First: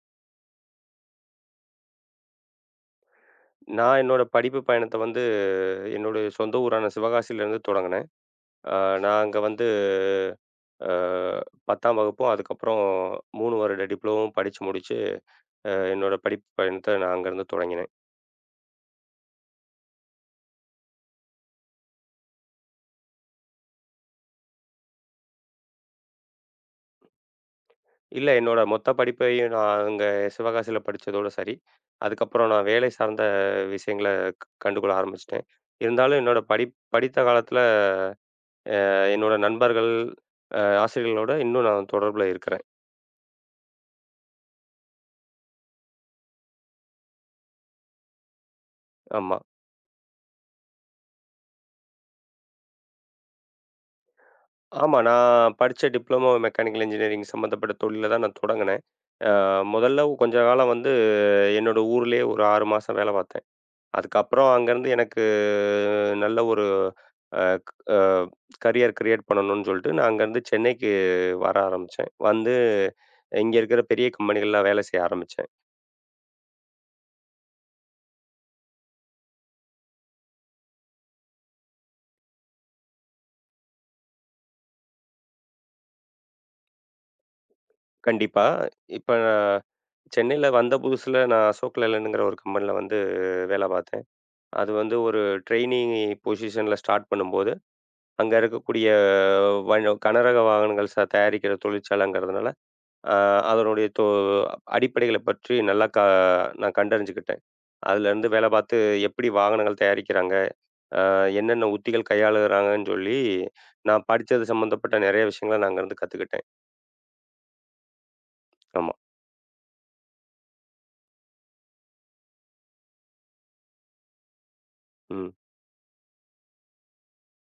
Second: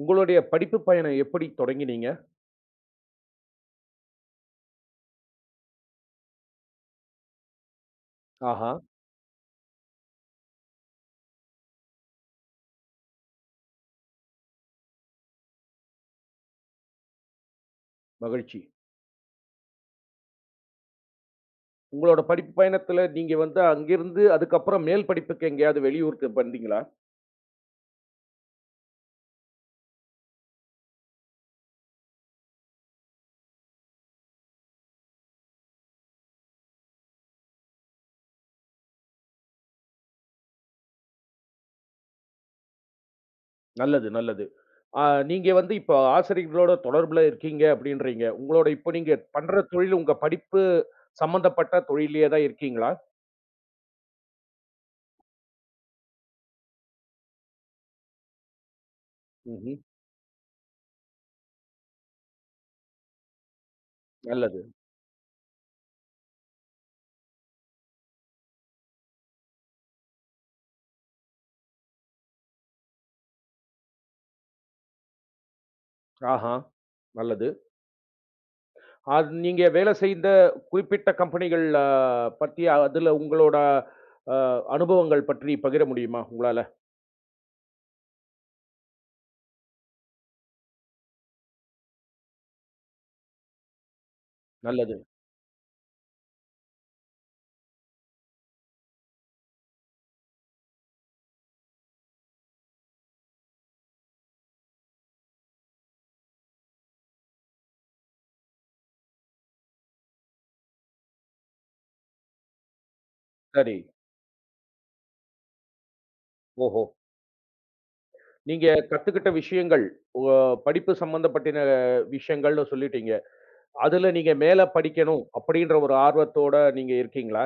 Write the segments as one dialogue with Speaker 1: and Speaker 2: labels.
Speaker 1: உங்களுடைய படிப்பு பயணம் எப்படி தொடங்கினீங்க?
Speaker 2: நான் என்னோட படிப்பு பயணத்த வந்து, என்னுடைய சொந்த ஊரான சிவகாசியிலேருந்து தொடங்குனேன்.
Speaker 1: ஆஹா!
Speaker 2: அ நான் அங்க வந்து அ 10ஆம் வகுப்பும், அதுக்கப்புறம் 3 வருட டிப்ளோமாவும் படிச்சு முடிச்சு, என்னோட படிப்பு பயணத்த நான் அங்கேருந்து தொடங்கினேன்.
Speaker 1: மகிழ்ச்சி. உங்களோட படிப்பு பயணத்துல நீங்க வந்து அங்கிருந்து அதுக்கப்புறம் மேல் படிப்புக்கு எங்கேயாவது வெளியூருக்கு வந்தீங்களா?
Speaker 2: இல்ல என்னோட மொத்த படிப்பையும் நான் அங்க சிவகாசியில படிச்சதோட சரி. அதுக்கப்புறம் நான் வேலை சார்ந்த விஷயங்கள கண்டுகொள்ள ஆரம்பிச்சுட்டேன். இருந்தாலும் என்னோட படித்த காலத்தில என்னோட நண்பர்கள், ஆசிரியர்களோட இன்னும் நான் தொடர்புல இருக்கிறேன்.
Speaker 1: நல்லது, நல்லது. ஆ நீங்க வந்து இப்போ ஆசிரியர்களோட தொடர்புல இருக்கீங்க அப்படின்றீங்க. உங்களோட இப்போ நீங்க
Speaker 2: ஆமா.
Speaker 1: பண்ற தொழில் உங்க படிப்பு சம்மந்தப்பட்ட தொழில்லயே தான் இருக்கீங்களா?
Speaker 2: ஆமா. நான் படிச்ச டிப்ளமோ மெக்கானிக்கல் இன்ஜினியரிங் சம்மந்தப்பட்ட தொழில தான் நான் தொடங்குனேன். அ
Speaker 1: ம்ஹ்ம்.
Speaker 2: முதல்ல கொஞ்ச காலம் வந்து என்னோட ஊர்லயே ஒரு 6 மாசம் வேல பார்த்தேன். அதுக்கப்புறம்
Speaker 1: நல்லது.
Speaker 2: அங்கருந்து எனக்கு நல்ல ஒரு அ க் அ கரியர் கிரியேட் பண்ணணும்னு சொல்லிட்டு, நான் அங்கருந்து சென்னைக்கு வர ஆரம்பிச்சேன். வந்து இங்க இருக்கிற பெரிய கம்பெனிகள்ல வேலை செய்ய ஆரம்பிச்சேன்.
Speaker 1: ஆஹா! நல்லது. அது நீங்க வேலை செய்த குறிப்பிட்ட கம்பெனிகள் பத்தி அதுல உங்களோட அ அனுபவங்கள் பற்றி பகிர முடியுமா உங்களால?
Speaker 2: கண்டிப்பா. இப்ப சென்னையில வந்த புதுசுல நான் அசோக் லேலண்ட்ங்கிற ஒரு கம்பெனில வந்து வேல பார்த்தேன். அது வந்து
Speaker 1: நல்லது.
Speaker 2: ஒரு ட்ரெய்னி பொசிஷன்ல ஸ்டார்ட் பண்ணும்போது அங்க இருக்கக்கூடிய வண் கனரக வாகனங்கள் தயாரிக்கிற தொழிற்சாலைங்கிறதுனால, அ அதனுடைய அடிப்படைகள பற்றி நல்லா நான் கண்டறிஞ்சுக்கிட்டேன். அதுலேருந்து வேலை பார்த்து எப்படி வாகனங்கள் தயாரிக்கிறாங்க? அ என்னென்ன உத்திகள் கையாளுறாங்கன்னு சொல்லி,
Speaker 1: சரி.
Speaker 2: நான் படிச்சது சம்மந்தப்பட்ட நெறைய விஷயங்கள நான் அங்கருந்து கத்துக்கிட்டேன்.
Speaker 1: ஓஹோ! நீங்க
Speaker 2: ஆமா.
Speaker 1: கத்துக்கிட்ட விஷயங்கள், உங்க படிப்பு சம்மந்தப்பட்டின விஷயங்கள்னு சொல்லிட்டீங்க. அதுல நீங்க மேல படிக்கணும்
Speaker 2: ம்.
Speaker 1: அப்படின்ற ஒரு ஆர்வத்தோட நீங்க இருக்கீங்களா?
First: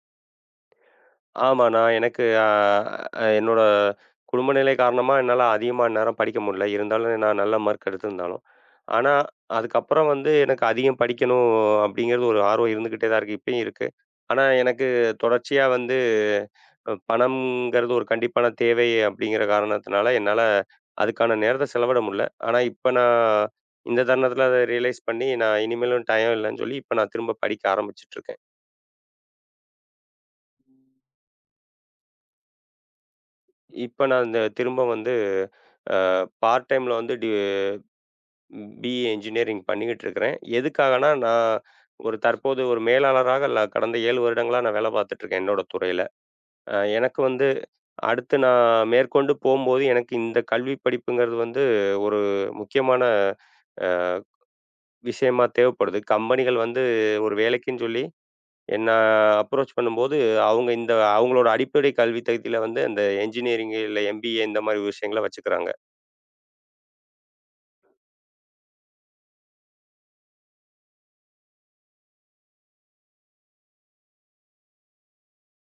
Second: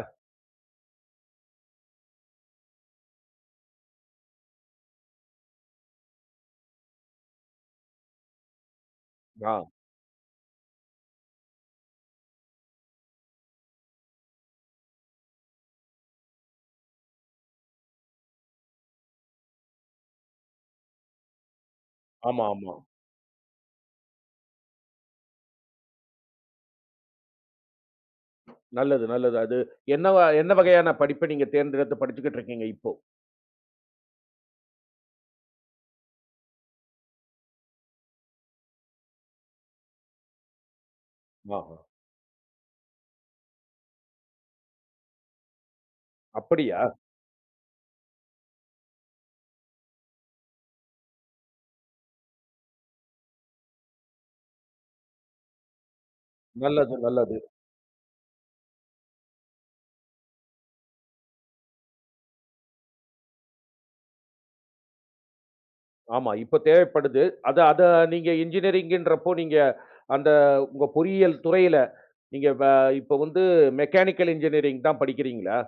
Speaker 2: ஆமா. நான் எனக்கு அ என்னோட குடும்ப நிலை காரணமா என்னால அதிகமா அந்நேரம் படிக்க முடியல. இருந்தாலும் நான் நல்ல மார்க் எடுத்திருந்தாலும். ஆனா,
Speaker 1: ஆ,
Speaker 2: அதுக்கப்புறம் வந்து எனக்கு அதிகம் படிக்கணும் அப்படிங்கிறது ஒரு ஆர்வம் இருந்துகிட்டே தான் இருக்கு. இப்பயும் இருக்கு. ஆனா, எனக்கு தொடர்ச்சியா வந்து பணம்ங்கிறது ஒரு கண்டிப்பான தேவை அப்படிங்கிற காரணத்தினால என்னால அதுக்கான நேரத்த செலவிட முடியல.
Speaker 1: ஆமா,
Speaker 2: ஆனா,
Speaker 1: ஆமா.
Speaker 2: இப்ப நான் இந்த தருணத்தில அத ரியலைஸ் பண்ணி நான் இனிமேலும் டைம் இல்லன்னு சொல்லி இப்ப நான் திரும்ப படிக்க ஆரம்பிச்சுட்டு இருக்கேன்.
Speaker 1: நல்லது, நல்லது. அது என்ன வகையான படிப்ப நீங்க தேர்ந்தெடுத்து படிச்சுக்கிட்டு இருக்கீங்க இப்போ?
Speaker 2: இப்ப நான் இந்த திரும்ப வந்து பார்ட் டைம்ல வந்து பிஇ இன்ஜினியரிங் பண்ணிக்கிட்டு இருக்கிறேன். எதுக்காகன்னா, நான்
Speaker 1: ஆஹா.
Speaker 2: ஒரு தற்போது ஒரு மேலாளராக கடந்த 7 வருடங்களா நான் வேலை பார்த்துட்டுருக்கேன் என்னோட துறையில.
Speaker 1: அப்படியா?
Speaker 2: எனக்கு வந்து அடுத்து நான் மேற்கொண்டு போம்போது எனக்கு இந்த கல்வி படிப்புங்கிறது வந்து ஒரு முக்கியமான அ விஷயமா தேவைப்படுது. கம்பெனிகள் வந்து
Speaker 1: நல்லது,
Speaker 2: ஒரு
Speaker 1: நல்லது.
Speaker 2: வேலைக்குன்னு சொல்லி என்ன அப்ரோச் பண்ணும்போது, அவங்க இந்த அவங்களோட அடிப்படை கல்வி தகுதியில வந்து அந்த என்ஜினியரிங் இல்ல எம்பிஏ இந்த மாரி விஷயங்கள வச்சுக்கிறாங்க.
Speaker 1: ஆமா, இப்ப தேவைப்படுது. அத அத நீங்க இன்ஜினியரிங்ன்றப்போ நீங்க அந்த உங்க பொறியியல் துறையில நீங்க வ இப்ப வந்து மெக்கானிக்கல் இன்ஜினியரிங் தான் படிக்கிறீங்களா?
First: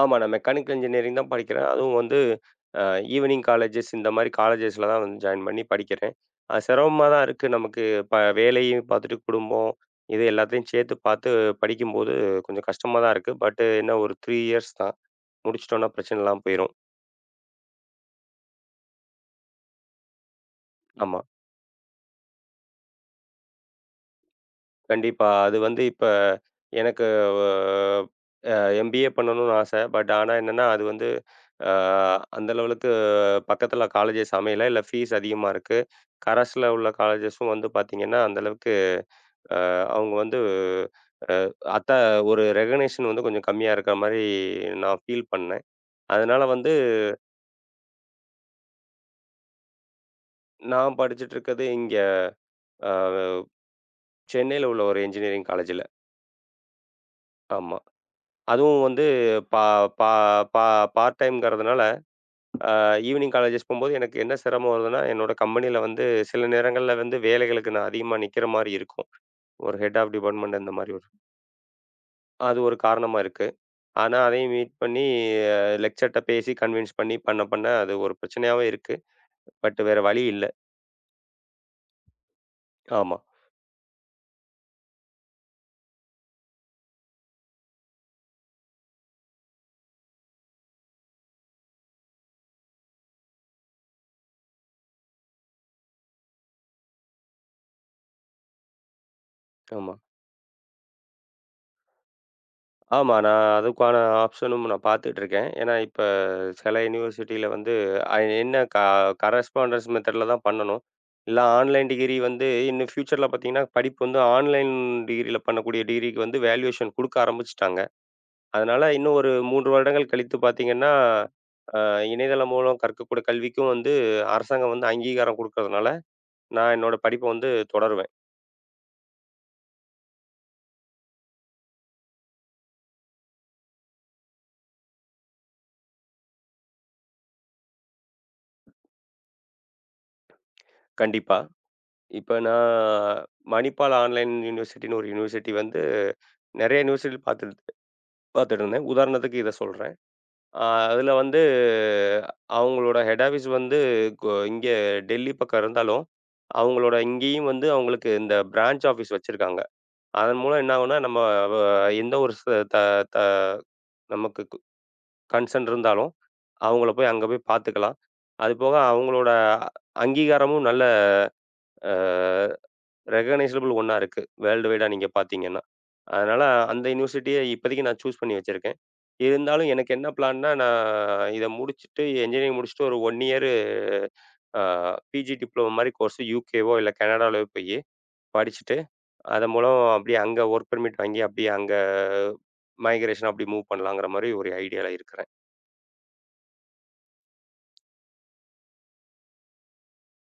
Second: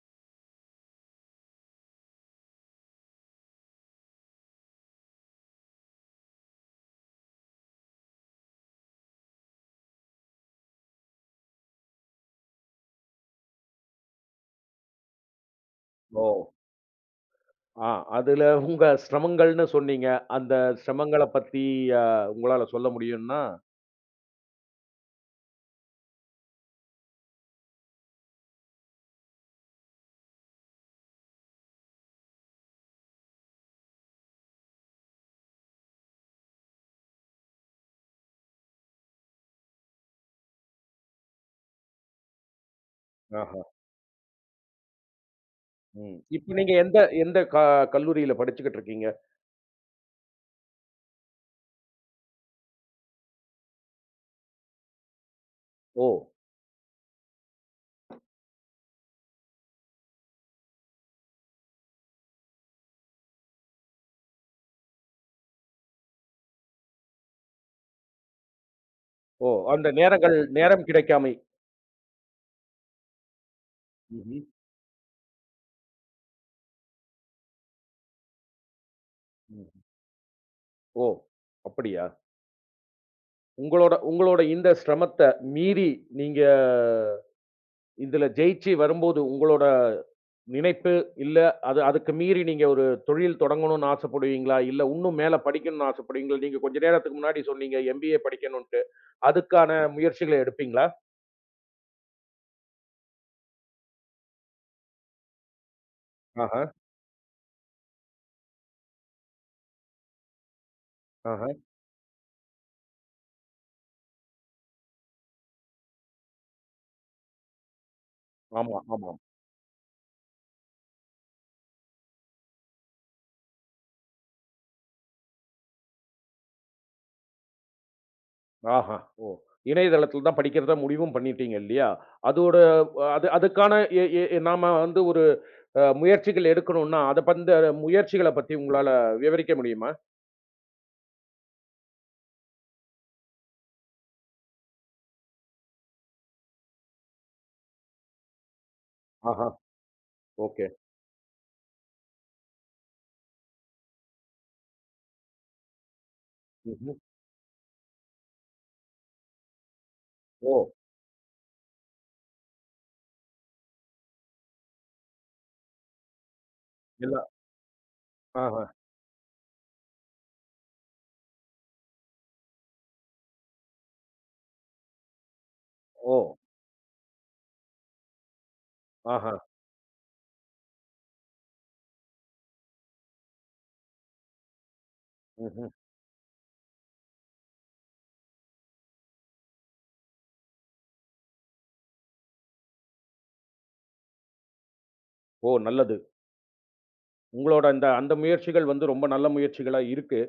Speaker 2: ஆமா. நான் மெக்கானிக்கல் இன்ஜினியரிங் தான் படிக்கிறேன். அதுவும் வந்து அ ஈவினிங் காலேஜஸ் இந்த மாரி காலேஜஸ்ல தான் வந்து ஜாயின் பண்ணி படிக்கிறேன். அது சிரமமா தான் இருக்கு. நமக்கு ப வேலையும் பார்த்துட்டு, குடும்பம் இது எல்லாத்தையும் சேர்த்து பார்த்து படிக்கும்போது கொஞ்சம் கஷ்டமா தான் இருக்கு. பட் என்ன ஒரு 3 இயர்ஸ் தான். முடிச்சுட்டோம்னா பிரச்சனை இல்லாம போயிரும்.
Speaker 1: ஆ. அதுல உங்க சிரமங்கள்னு சொன்னீங்க. அந்த
Speaker 2: ம். ஆமா.
Speaker 1: சிரமங்கள பத்தி அ உங்களால சொல்ல முடியும்னா?
Speaker 2: கண்டிப்பா. அது வந்து இப்ப எனக்கு அ எம்பிஏ பண்ணணும்னு ஆசை. பட் ஆனா என்னன்னா, அது வந்து அ அந்த லெவலுக்கு பக்கத்துல காலேஜஸ் அமையல. இல்ல ஃபீஸ் அதிகமா இருக்கு. கரஸ்ல உள்ள காலேஜஸும் வந்து பார்த்தீங்கன்னா, அந்த அளவுக்கு அ அவங்க வந்து அத்த ஒரு ரெகக்னேஷன் வந்து கொஞ்சம்
Speaker 1: ஆஹா.
Speaker 2: கம்மியா இருக்கிற மாரி நான் ஃபீல் பண்ணேன்.
Speaker 1: ம்.
Speaker 2: அதனால
Speaker 1: இப்ப
Speaker 2: வந்து
Speaker 1: நீங்க எந்த எந்த கல்லூரியில படிச்சுக்கிட்டு இருக்கீங்க?
Speaker 2: நான் படிச்சுட்டு இருக்கிறது இங்க அ சென்னையில உள்ள ஒரு இன்ஜினியரிங் காலேஜ்ல.
Speaker 1: ஓ!
Speaker 2: ஆமா. அதுவும் வந்து பா பா பா பார்ட் டைம்ங்கிறதுனால ஈவினிங் காலேஜஸ் போகும்போது எனக்கு என்ன சிரமம் வருதுன்னா, என்னோட கம்பெனியில வந்து சில நேரங்கள்ல வந்து வேலைகளுக்கு நான் அதிகமா நிக்கிற மாரி இருக்கும்.
Speaker 1: ஓ!
Speaker 2: ஒரு
Speaker 1: அந்த
Speaker 2: ஹெட் ஆஃப் டிபார்ட்மெண்ட் அந்த
Speaker 1: நேரம்
Speaker 2: மாரி ஒரு
Speaker 1: கிடைக்காமை.
Speaker 2: அது ஒரு காரணமா இருக்கு. ஆனா
Speaker 1: ம்ஹ்ம்.
Speaker 2: அதையும் மீட் பண்ணி லெக்சர்ட்ட பேசி கன்வின்ஸ் பண்ணி பண்ண பண்ண அது ஒரு பிரச்சனையாவே இருக்கு.
Speaker 1: ம்.
Speaker 2: பட் வேற வழி இல்ல.
Speaker 1: ஓ! அப்படியா?
Speaker 2: ஆமா,
Speaker 1: உங்களோட உங்களோட இந்த சிரமத்த மீறி நீங்க இதுல ஜெயிச்சு வரும்போது உங்களோட நினைப்பு இல்ல, அதுக்கு மீறி நீங்க ஒரு தொழில் தொடங்கணும்னு ஆசைப்படுவீங்களா? இல்ல இன்னும் மேல படிக்கணும்னு ஆசைப்படுவீங்களா? நீங்க கொஞ்ச நேரத்துக்கு முன்னாடி சொன்னீங்க எம்பிஏ படிக்கணும்ன்ட்டு. அதுக்கான
Speaker 2: ஆமா.
Speaker 1: முயற்சிகள எடுப்பீங்களா?
Speaker 2: ஆமா. நான் அதுக்கான ஆப்ஷனும் நான் பார்த்துட்டு இருக்கேன். ஏன்னா, இப்ப
Speaker 1: ஆஹா,
Speaker 2: சில யுனிவர்சிட்டியில வந்து அ என்ன க கரஸ்பாண்டன்ஸ் மெத்தட்ல தான் பண்ணணும். இல்ல
Speaker 1: ஆஹா.
Speaker 2: ஆன்லைன் டிகிரி வந்து இன்னும் ஃபியூச்சர்ல பார்த்தீங்கன்னா, படிப்பு வந்து ஆன்லைன் டிகிரியில பண்ணக்கூடிய டிகிரிக்கு வந்து வேல்யூவேஷன் குடுக்க ஆரம்பிச்சுட்டாங்க.
Speaker 1: ஆமா,
Speaker 2: அதனால இன்னும்
Speaker 1: ஆமாம்.
Speaker 2: ஒரு 3 வருடங்கள் கழித்து பார்த்தீங்கன்னா, அ இணையதளம் மூலம் கற்கக்கூடிய கல்விக்கும் வந்து அரசாங்கம் வந்து அங்கீகாரம் குடுக்கறதுனால, நான் என்னோட படிப்ப வந்து தொடருவேன்.
Speaker 1: ஆஹா. ஓ! இணையதளத்தில தான் படிக்கிறதா முடிவும் பண்ணிட்டீங்க இல்லையா? அதோட அது அதுக்கான எ எ எ- நாம வந்து ஒரு முயற்சிகள் எடுக்கணும்னா, அத பந்த முயற்சிகள பத்தி உங்களால விவரிக்க முடியுமா?
Speaker 2: கண்டிப்பா. இப்ப நான் மணிப்பால் ஆன்லைன் யூனிவர்சிட்டின்னு ஒரு யூனிவர்சிட்டி வந்து நெறைய யூனிவர்சிட்டி பார்த்துட்டு பார்த்துட்டு இருந்தேன். உதாரணத்துக்கு
Speaker 1: ஆஹா.
Speaker 2: இத சொல்றேன். அ
Speaker 1: ஓகே.
Speaker 2: அதுல வந்து அவங்களோட ஹெட் ஆஃபீஸ் வந்து இங்க டெல்லி பக்கம் இருந்தாலும்,
Speaker 1: ம்ஹ்ம்.
Speaker 2: அவங்களோட இங்கேயும் வந்து அவங்களுக்கு இந்த பிரான்ச் ஆஃபீஸ் வச்சிருக்காங்க. அதன்
Speaker 1: ஓ!
Speaker 2: மூலம் என்ன ஆகும்னா, நம்ம வ எந்த ஒரு ச த த நமக்கு கன்சர்ன் இருந்தாலும், அவங்கள போய்
Speaker 1: இல்ல.
Speaker 2: அங்க போய் பார்த்துக்கலாம். அது
Speaker 1: ஆஹா.
Speaker 2: போக அவங்களோட அங்கீகாரமும் நல்ல அ ரெகக்னைசபிள் ஒண்ணா இருக்கு. வேர்ல்டு வைடா நீங்க பார்த்தீங்கன்னா.
Speaker 1: ஓ!
Speaker 2: அதனால அந்த யுனிவர்சிட்டிய இப்போதைக்கு நான் சூஸ் பண்ணி வச்சிருக்கேன்.
Speaker 1: ஆஹா.
Speaker 2: இருந்தாலும் எனக்கு என்ன பிளான்னா, நான் இத முடிச்சுட்டு என்ஜினியரிங் முடிச்சுட்டு ஒரு 1 இயர் அ பிஜி டிப்ளமோ
Speaker 1: ம்ஹ்ம்.
Speaker 2: மாரி கோர்ஸ் யுகேவோ இல்ல கனடாலோ போயி படிச்சுட்டு, அதன் மூலம் அப்படியே அங்க வொர்க் பெர்மிட் வாங்கி அப்படியே அங்க மைக்ரேஷனா அப்படி மூவ் பண்ணலாங்கிற மாரி ஒரு ஐடியால இருக்கிறேன்.
Speaker 1: ஓ! நல்லது. உங்களோட அந்த அந்த முயற்சிகள் வந்து ரொம்ப நல்ல முயற்சிகளா இருக்கு.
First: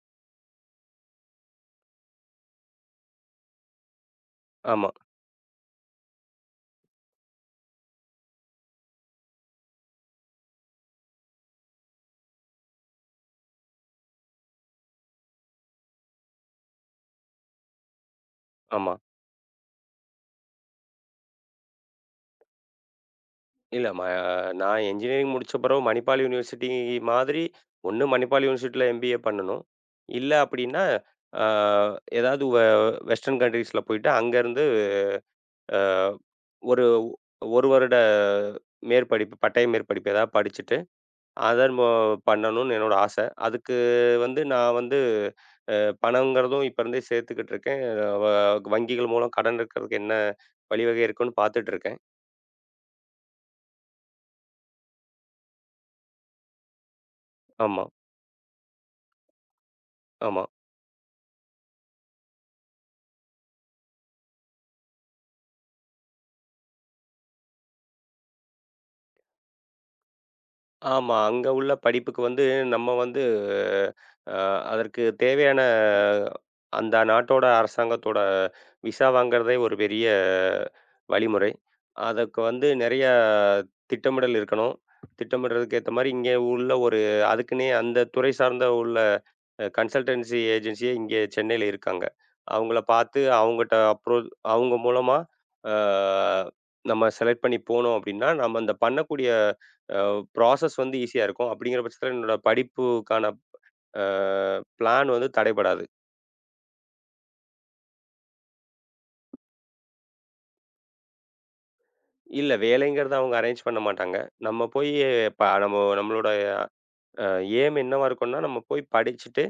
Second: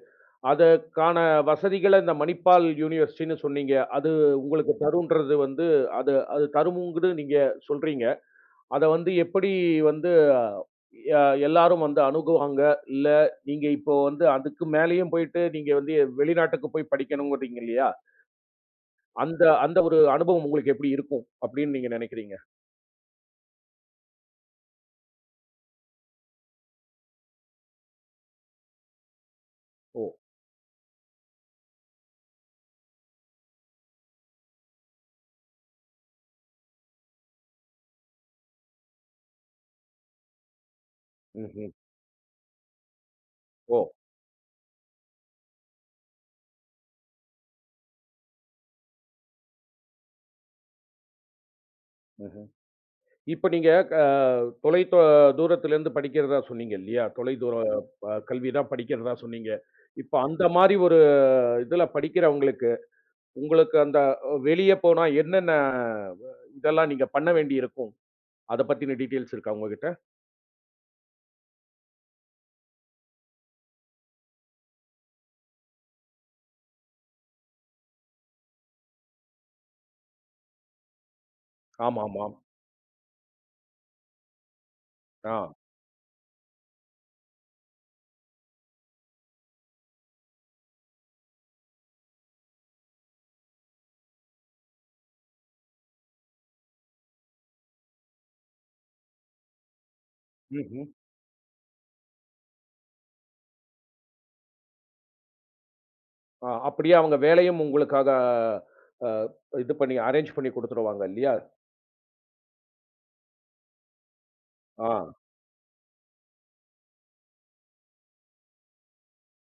Speaker 1: அதற்கான வசதிகள இந்த மணிப்பால் யூனிவர்சிட்டின்னு சொன்னீங்க. அது உங்களுக்கு
Speaker 2: ஆமா,
Speaker 1: தருன்றது வந்து அது அது தரும்ங்குறது நீங்க சொல்றீங்க. அத வந்து எப்படி வந்து அ எல்லாரும் வந்து அணுகுவாங்க? இல்ல நீங்க இப்போ வந்து அதுக்கு மேலயும் போயிட்டு நீங்க வந்து வெளிநாட்டுக்கு போய் படிக்கணும்ங்குறீங்க இல்லையா?
Speaker 2: ஆமா.
Speaker 1: அந்த அந்த ஒரு அனுபவம் உங்களுக்கு எப்படி இருக்கும்? அப்படின்னு நீங்க நினைக்கிறீங்க?
Speaker 2: இல்ல. நான் இன்ஜினியரிங் முடிச்ச பிறகு மணிப்பால் யூனிவர்சிட்டி மாதிரி, ஒண்ணு மணிப்பால் யூனிவர்சிட்டியில எம்பிஏ பண்ணணும்.
Speaker 1: ஓ!
Speaker 2: இல்ல அப்டின்னா, அ ஏதாவது வெஸ்டர்ன் கண்ட்ரீஸ்ல போயிட்டு அங்கருந்து அ ஒரு 1 வருட மேற்படிப்பு, பட்டய மேற்படிப்பு ஏதாவது படிச்சுட்டு,
Speaker 1: ம்ஹ்ம்.
Speaker 2: அதன் மு பண்ணணும்னு என்னோட ஆச. அதுக்கு
Speaker 1: ஓ!
Speaker 2: வந்து நான் வந்து அ பணம்ங்கிறதும் இப்ப இருந்தே சேர்த்துக்கிட்டு இருக்கேன். வ வங்கிகள் மூலம் கடன் எடுக்கிறதுக்கு என்ன வழிவகை இருக்குன்னு பார்த்துட்டு இருக்கேன்.
Speaker 1: ம்ஹ்ம். இப்ப நீங்க அ தொலை தூரத்திலிருந்து படிக்கிறதா சொன்னீங்க இல்லையா? தொலை தூர
Speaker 2: ஆமா,
Speaker 1: ம். கல்வி தான் படிக்கிறதா சொன்னீங்க. இப்ப
Speaker 2: ஆமா.
Speaker 1: அந்த மாரி ஒரு இதுல படிக்கிறவங்களுக்கு, உங்களுக்கு அந்த வெளிய போனா என்னென்ன இதெல்லாம் நீங்க பண்ண வேண்டியிருக்கும்? அத பத்தின டீட்டெயில்ஸ் இருக்கா உங்ககிட்ட?
Speaker 2: ஆமா. அங்க உள்ள படிப்புக்கு வந்து நம்ம வந்து அ அதற்கு தேவையான அந்த நாட்டோட அரசாங்கத்தோட விசா வாங்குறதே ஒரு பெரிய வழிமுறை.
Speaker 1: ஆமாமா.
Speaker 2: அதுக்கு வந்து நெறைய திட்டமிடல் இருக்கணும்.
Speaker 1: ஆ.
Speaker 2: திட்டமிடுறதுக்கு ஏத்த மாரி இங்கே உள்ள ஒரு அதுக்குன்னே அந்த துறை சார்ந்த உள்ள கன்சல்டன்சி ஏஜென்சியே இங்கே சென்னையில இருக்காங்க. அவங்கள பார்த்து அவங்கட்ட அப்ரோச் அவங்க மூலமா அ நம்ம செலக்ட் பண்ணி போனோம் அப்டின்னா, நம்ம அந்த பண்ணக்கூடிய அ ப்ராசஸ்
Speaker 1: ம்ஹ்ம்.
Speaker 2: வந்து ஈஸியா இருக்கும். அப்படிங்கிற பட்சத்தில என்னோட படிப்புக்கான அ பிளான் வந்து தடைபடாது.
Speaker 1: ம் அப்படியே அவங்க வேலையும் உங்களுக்காக அ இது பண்ணி அரேஞ்ச் பண்ணி குடுத்துருவாங்க இல்லையா?
Speaker 2: இல்ல வேலைங்கிறத அவங்க அரேஞ்ச் பண்ண மாட்டாங்க. நம்ம போய்
Speaker 1: ஆ.
Speaker 2: ப நம்ம நம்மளோட அ எய்ம் என்னவா இருக்கும்னா, நம்ம போய் படிச்சுட்டு,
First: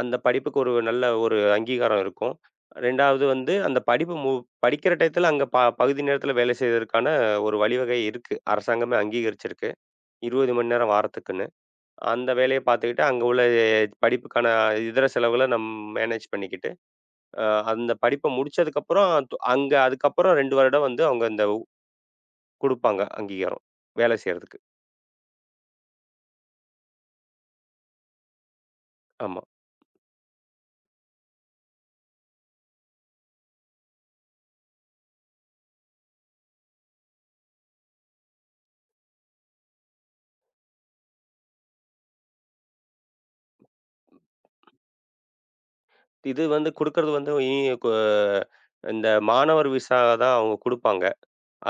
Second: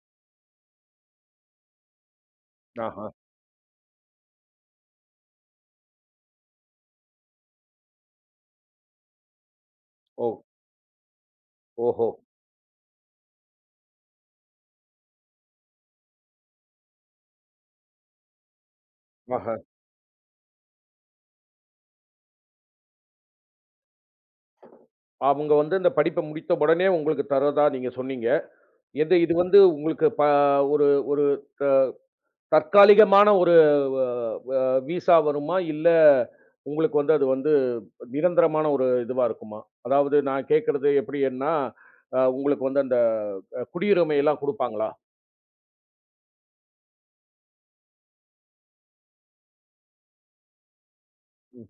Speaker 2: அந்த படிப்புக்கு ஒரு நல்ல ஒரு அங்கீகாரம் இருக்கும்.
Speaker 1: ஆஹா.
Speaker 2: 2வது வந்து அந்த படிப்பு மு படிக்கிற டயத்துல அங்க பகுதி நேரத்தில வேலை செய்றதுக்கான ஒரு வழிவகை இருக்கு. அரசாங்கமே அங்கீகரிச்சிருக்கு.
Speaker 1: ஓ!
Speaker 2: 20 மணி நேரம் வாரத்துக்குன்னு.
Speaker 1: ஓஹோ!
Speaker 2: அந்த வேலைய பார்த்துக்கிட்டு, அங்க உள்ள படிப்புக்கான இதர செலவுகள மேனேஜ் பண்ணிக்கிட்டு அ அந்த படிப்ப முடிச்சதுக்கப்புறம்,
Speaker 1: ஆஹ.
Speaker 2: அங்க அதுக்கப்புறம் 2 வருடம் வந்து அவங்க இந்த குடுப்பாங்க அங்கீகாரம், வேலை செய்றதுக்கு.
Speaker 1: அவங்க வந்து இந்த படிப்ப முடித்த உடனே உங்களுக்கு தர்றதா நீங்க சொன்னீங்க. எது இது
Speaker 2: ஆமா.
Speaker 1: வந்து உங்களுக்கு ஒரு ஒரு தற்காலிகமான ஒரு அ அ விசா வருமா? இல்ல உங்களுக்கு வந்து அது வந்து நிரந்தரமான ஒரு இதுவா இருக்குமா? அதாவது நான் கேட்கறது எப்படின்னா, உங்களுக்கு வந்து அந்த குடியுரிமை எல்லாம் குடுப்பாங்களா?
Speaker 2: இது வந்து குடுக்கறது வந்து இ கு இந்த மாணவர் விசா தான் அவங்க குடுப்பாங்க.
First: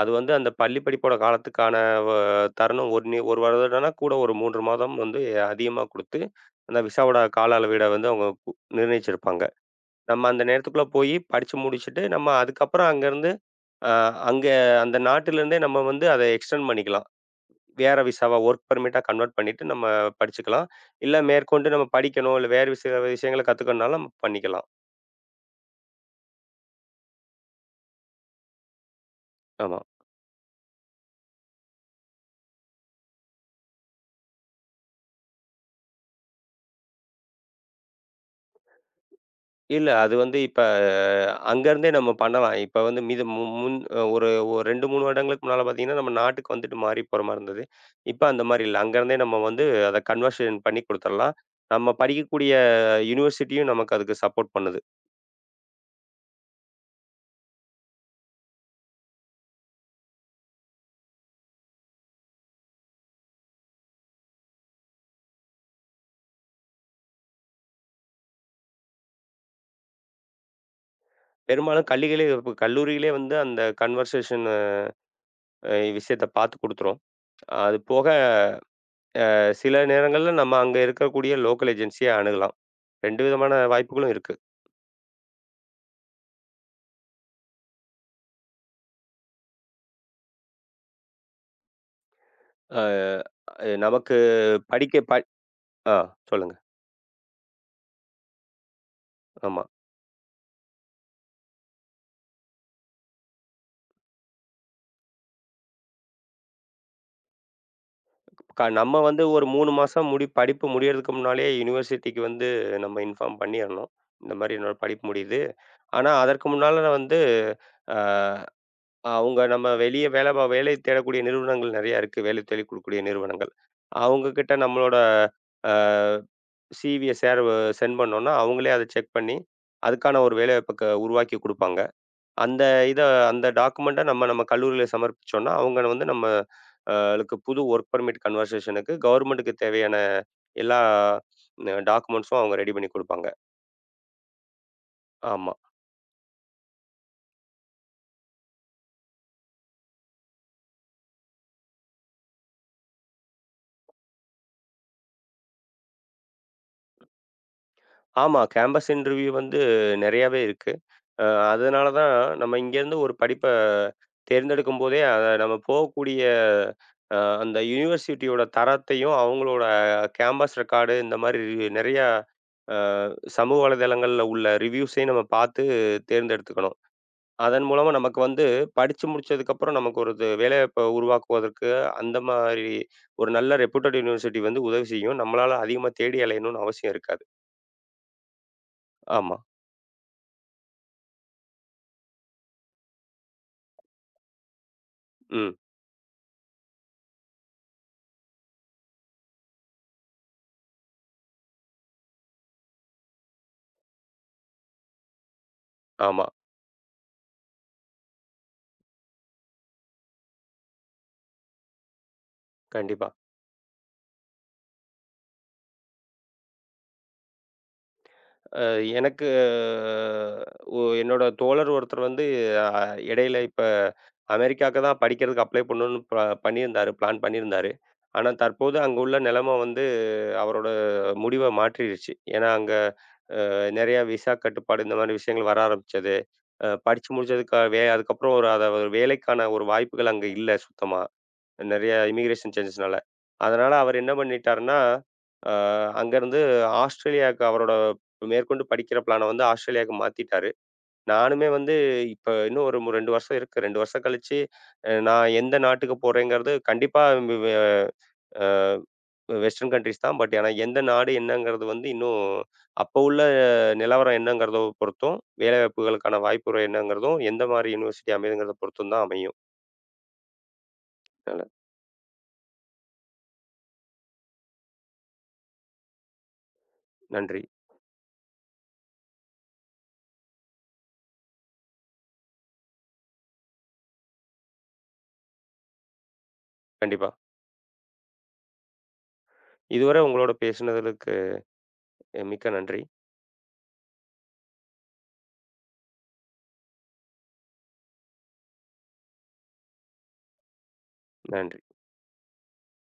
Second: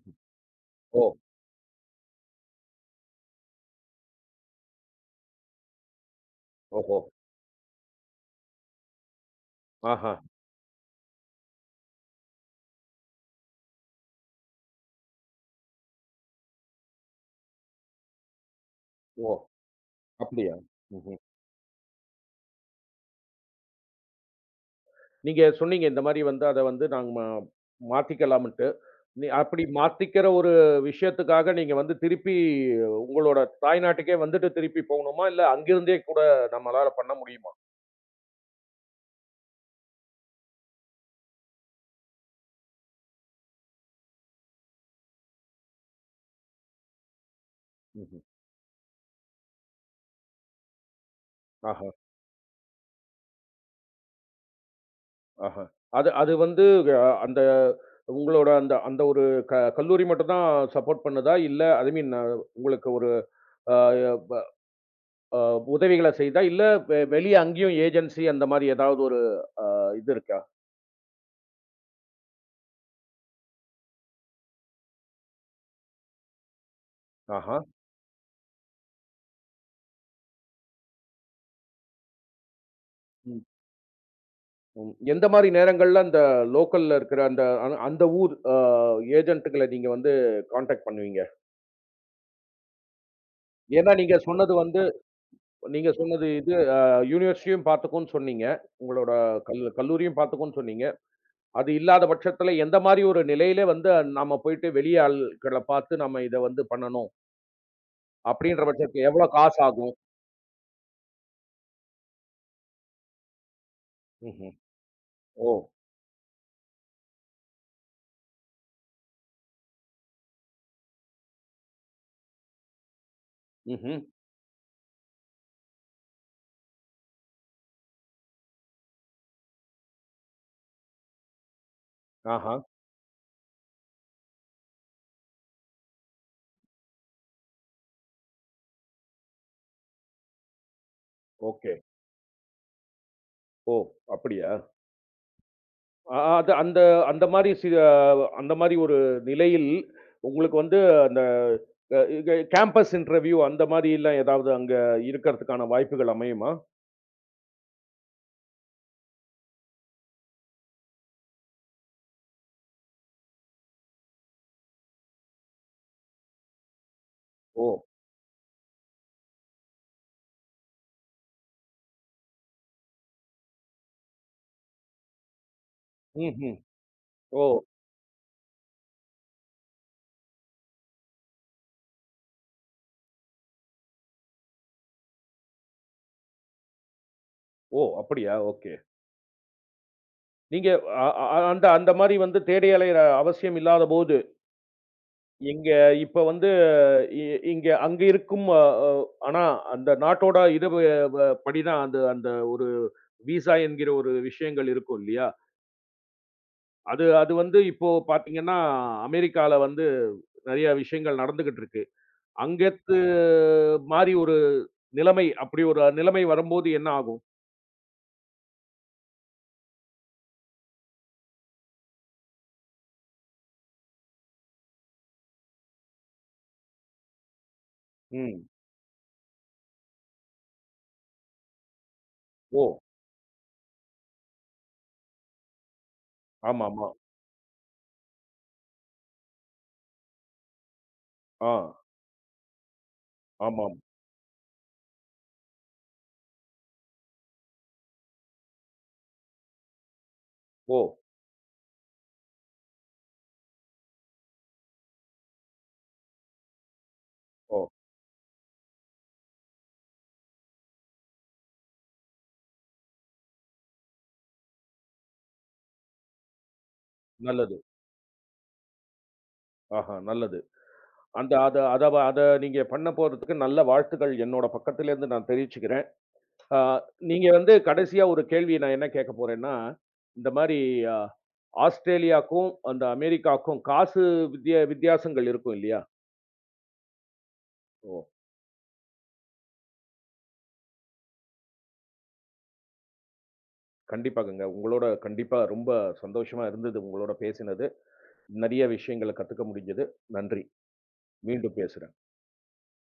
Speaker 2: அது வந்து அந்த பள்ளி
Speaker 1: ஓ!
Speaker 2: படிப்போட காலத்துக்கான வ தருணம் 1 நி 1 வருடம்னா கூட ஒரு 3 மாதம் வந்து அதிகமா குடுத்து, அந்த
Speaker 1: ஓஹோ!
Speaker 2: விசாவோட கால அளவீட வந்து அவங்க நிர்ணயிச்சிருப்பாங்க.
Speaker 1: ஆஹா!
Speaker 2: நம்ம அந்த நேரத்துக்குள்ள போயி படிச்சு முடிச்சுட்டு, நம்ம அதுக்கப்புறம் அங்கருந்து அ அங்க அந்த நாட்டிலிருந்தே நம்ம வந்து அத எக்ஸ்டெண்ட் பண்ணிக்கலாம். வேற விசாவா ஒர்க் பெர்மிட்டா
Speaker 1: ஓ!
Speaker 2: கன்வெர்ட் பண்ணிட்டு நம்ம
Speaker 1: அப்படியா?
Speaker 2: படிச்சுக்கலாம். இல்ல
Speaker 1: ம்ஹ்ம்.
Speaker 2: மேற்கொண்டு நம்ம படிக்கணும். இல்ல வேறு சில விஷயங்கள கத்துக்கணும்னாலும் நம்ம பண்ணிக்கலாம்.
Speaker 1: நீங்க சொன்னீங்க இந்த மாரி வந்து அத வந்து நாங்க மாத்திக்கலாம்ன்ட்டு. நீ அப்படி
Speaker 2: ஆமா.
Speaker 1: மாத்திக்கிற ஒரு விஷயத்துக்காக நீங்க வந்து திருப்பி உங்களோட தாய்நாட்டுக்கே வந்துட்டு திருப்பி போகணுமா? இல்ல அங்கிருந்தே கூட நம்மளால பண்ண முடியுமா?
Speaker 2: இல்ல அது வந்து இப்ப அங்கருந்தே நம்ம பண்ணலாம். இப்ப வந்து மீது மு முன் ஒரு ஒரு 2, 3 வருடங்களுக்கு முன்னால பார்த்தீங்கன்னா, நம்ம நாட்டுக்கு வந்துட்டு மாறி போற மாரி இருந்தது. இப்ப
Speaker 1: ம்ஹ்ம்.
Speaker 2: அந்த மாரி இல்ல. அங்கருந்தே நம்ம வந்து அத கன்வர்ஷன் பண்ணி குடுத்துரலாம்.
Speaker 1: ஆஹா,
Speaker 2: நம்ம படிக்கக்கூடிய யூனிவர்சிட்டியும் நமக்கு அதுக்கு சப்போர்ட் பண்ணுது.
Speaker 1: ஆஹா. அது அது வந்து அந்த உங்களோட அந்த அந்த ஒரு கல்லூரி மட்டும் தான் சப்போர்ட் பண்ணுதா? இல்ல ஐ மீன் உங்களுக்கு ஒரு அ அ உதவிகள செய்தா? இல்ல வெளிய அங்கேயும் ஏஜென்சி அந்த மாரி ஏதாவது ஒரு அ இது இருக்கா?
Speaker 2: பெரும்பாலும் கல்லிகளே இப்ப கல்லூரிகளே வந்து அந்த கன்வர்சேஷன் விஷயத்த பார்த்து குடுத்துரும்.
Speaker 1: ஆஹா.
Speaker 2: அது போக சில நேரங்கள்ல நம்ம அங்க இருக்கக்கூடிய லோக்கல் ஏஜென்சிய அணுகலாம். 2 விதமான வாய்ப்புகளும் இருக்கு.
Speaker 1: ம். எந்த மாரி நேரங்கள்ல அந்த லோக்கல்ல இருக்கிற அந்த அந்த ஊர் ஏஜென்ட்டுகள நீங்க வந்து கான்டாக்ட் பண்ணுவீங்க?
Speaker 2: அ அ
Speaker 1: ஏன்னா
Speaker 2: நமக்கு படிக்க ப
Speaker 1: நீங்க
Speaker 2: ஆ
Speaker 1: சொன்னது இது
Speaker 2: சொல்லுங்க.
Speaker 1: யூனிவர்சிட்டியும் பார்த்துக்கும்ன்னு சொன்னீங்க. உங்களோட
Speaker 2: ஆமா.
Speaker 1: கல்லூரியும் பார்த்துக்கும்ன்னு சொன்னீங்க. அது இல்லாத பட்சத்துல எந்த மாரி ஒரு நிலையில வந்து நாம போயிட்டு வெளிய ஆள்கள பார்த்து நம்ம இத வந்து பண்ணணும்? அப்படின்ற
Speaker 2: நம்ம
Speaker 1: பட்சத்துக்கு
Speaker 2: வந்து
Speaker 1: எவ்வளோ
Speaker 2: ஒரு
Speaker 1: காசு
Speaker 2: 3
Speaker 1: ஆகும்?
Speaker 2: மாசம் படிப்பு முடியறதுக்கு முன்னாலேயே யுனிவர்சிட்டிக்கு வந்து நம்ம இன்ஃபார்ம் பண்ணிறணும். இந்த மாரி
Speaker 1: ம்ஹ்ம்.
Speaker 2: என்னோட படிப்பு முடியுது.
Speaker 1: ஓ!
Speaker 2: ஆனா அதற்கு முன்னால நான் வந்து அ அவங்க நம்ம வெளிய வேலை தேடக்கூடிய நிறுவனங்கள் நெறையா இருக்கு. வேலை தேடிக் குடுக்கக்கூடிய நிறுவனங்கள்.
Speaker 1: ம்ஹ்ம்.
Speaker 2: அவங்க கிட்ட நம்மளோட அ சிவிய சேர சென்ட் பண்ணோம்னா, அவங்களே அத செக் பண்ணி, அதுக்கான ஒரு வேலைவாய்ப்ப உருவாக்கி குடுப்பாங்க.
Speaker 1: ஆஹா.
Speaker 2: அந்த இத அந்த டாக்குமெண்ட்ட நம்ம நம்ம கல்லூரியில சமர்ப்பிச்சோம்னா, அவங்க வந்து நம்ம அ ளுக்கு புது ஒர்க் பெர்மிட் கன்வர்சேஷனுக்கு கவர்மெண்ட்டுக்கு தேவையான எல்லா
Speaker 1: ஓகே.
Speaker 2: டாக்குமெண்ட்ஸும் அவங்க ரெடி பண்ணி குடுப்பாங்க.
Speaker 1: ஓ! அப்படியா?
Speaker 2: ஆமா.
Speaker 1: அ அது அந்த அந்த மாரி சி அ அந்த மாரி ஒரு நிலையில், உங்களுக்கு வந்து அந்த இங்க கேம்பஸ் இன்டர்வியூ அந்த மாரிலாம் ஏதாவது அங்க இருக்கறதுக்கான வாய்ப்புகள் அமையுமா?
Speaker 2: ஆமா. கேம்பஸ் இன்டர்வியூ வந்து நெறையாவே இருக்கு. அ அதனால தான் நம்ம இங்கேருந்து ஒரு படிப்ப தேர்ந்தெடுக்கும்போதே, அத நம்ம போகக்கூடிய அ அந்த
Speaker 1: ஓ!
Speaker 2: யூனிவர்சிட்டியோட தரத்தையும், அவங்களோட கேம்பஸ் ரெக்கார்டு இந்த மாரி நெறையா அ சமூக வலைதளங்கள்ல உள்ள ரிவ்யூஸையும் நம்ம பார்த்து
Speaker 1: ம்ஹ்ம்.
Speaker 2: தேர்ந்தெடுத்துக்கணும்.
Speaker 1: ஓ!
Speaker 2: அதன் மூலமா நமக்கு வந்து படிச்சு முடிச்சதுக்கப்புறம் நமக்கு ஒரு இது வேலைவாய்ப்ப உருவாக்குவதற்கு அந்த மாரி ஒரு நல்ல ரெப்யூட்டட் யூனிவர்சிட்டி வந்து உதவி செய்யும். நம்மளால அதிகமா தேடி அலையணும்னு அவசியம் இருக்காது.
Speaker 1: ஓ! அப்படியா? ஓகே.
Speaker 2: ஆமா.
Speaker 1: நீங்க அ அ அந்த அந்த மாரி வந்து தேடி அலையிற அவசியம் இல்லாதபோது,
Speaker 2: ம்.
Speaker 1: இங்க இப்ப வந்து இ இங்க அங்க இருக்கும் அ அ ஆனா அந்த நாட்டோட இது படிதான் அந்த அந்த ஒரு விசா என்கிற ஒரு விஷயங்கள் இருக்கும் இல்லையா?
Speaker 2: ஆமா.
Speaker 1: அது அது வந்து இப்போ பார்த்தீங்கன்னா, அமெரிக்கால வந்து நெறைய விஷயங்கள் நடந்துகிட்டு இருக்கு. அங்கத்து
Speaker 2: கண்டிப்பா.
Speaker 1: மாரி ஒரு நிலைமை அப்படி ஒரு நிலைமை வரும்போது என்ன ஆகும்?
Speaker 2: அ எனக்கு அஹ், ஒ என்னோட தோழர் ஒருத்தர் வந்து அ இடையில இப்ப அமெரிக்காவுக்கு தான் படிக்கிறதுக்கு அப்ளை பண்ணணும்னு பண்ணியிருந்தாரு. பிளான் பண்ணியிருந்தாரு. ஆனா
Speaker 1: ம்.
Speaker 2: தற்போது அங்க உள்ள நிலைமை வந்து அவரோட முடிவ மாற்றிருச்சு. ஏன்னா
Speaker 1: ஓ!
Speaker 2: அங்க நெறைய விசா கட்டுப்பாடு இந்த மாரி விஷயங்கள் வர ஆரம்பிச்சது.
Speaker 1: ஆமாமா.
Speaker 2: படிச்சு முடிச்சதுக்கு அதுக்கப்புறம் ஒரு அத ஒரு வேலைக்கான ஒரு வாய்ப்புகள் அங்க இல்ல சுத்தமா.
Speaker 1: ஆ.
Speaker 2: நெறைய இமிகிரேஷன் சேஞ்சஸ்னால. அதனால
Speaker 1: ஆமாம்.
Speaker 2: அவர் என்ன பண்ணிட்டாருன்னா, அ அங்கருந்து ஆஸ்ட்ரேலியாவுக்கு அவரோட மேற்கொண்டு படிக்கிற பிளான வந்து ஆஸ்ட்ரேலியாவுக்கு மாத்திட்டாரு.
Speaker 1: ஓ!
Speaker 2: நானுமே வந்து இப்ப இன்னும் ஒரு 2 வருஷம் இருக்கு. 2 வருஷம் கழிச்சு நான் எந்த நாட்டுக்கு போறேங்கிறது கண்டிப்பா வெ
Speaker 1: ஓ!
Speaker 2: அ வெஸ்டர்ன் கண்ட்ரீஸ் தான். பட் ஆனா எந்த நாடு என்னங்கிறது வந்து இன்னும் அப்ப உள்ள நிலவரம் என்னங்கிறத பொறுத்தும், வேலைவாய்ப்புகளுக்கான வாய்ப்புகள் என்னங்கிறதும், எந்த
Speaker 1: நல்லது.
Speaker 2: மாரி யுனிவர்சிட்டி அமையுதுங்கிறத பொறுத்தும் தான் அமையும்.
Speaker 1: ஆஹா, நல்லது. அந்த
Speaker 2: அதனால
Speaker 1: அத அத வ அத நீங்க பண்ண போறதுக்கு நல்ல வாழ்த்துக்கள் என்னோட பக்கத்திலேருந்து நான் தெரிவிச்சுக்கிறேன். ஆ நீங்க
Speaker 2: நன்றி.
Speaker 1: வந்து கடைசியா ஒரு கேள்வி நான் என்ன கேட்க போறேன்னா, இந்த மாரி அ ஆஸ்ட்ரேலியாக்கும், அந்த அமெரிக்காக்கும் காசு வித்தியாசங்கள் இருக்கும் இல்லையா?
Speaker 2: கண்டிப்பா.
Speaker 1: ஓ!
Speaker 2: இதுவரை உங்களோட பேசினதற்கு மிக்க நன்றி.
Speaker 1: கண்டிப்பாகங்க. உங்களோட கண்டிப்பா ரொம்ப சந்தோஷமா இருந்தது உங்களோட பேசினது. நெறைய விஷயங்கள கத்துக்க முடிஞ்சது. நன்றி. மீண்டும்
Speaker 2: நன்றி.
Speaker 1: பேசுறேன்.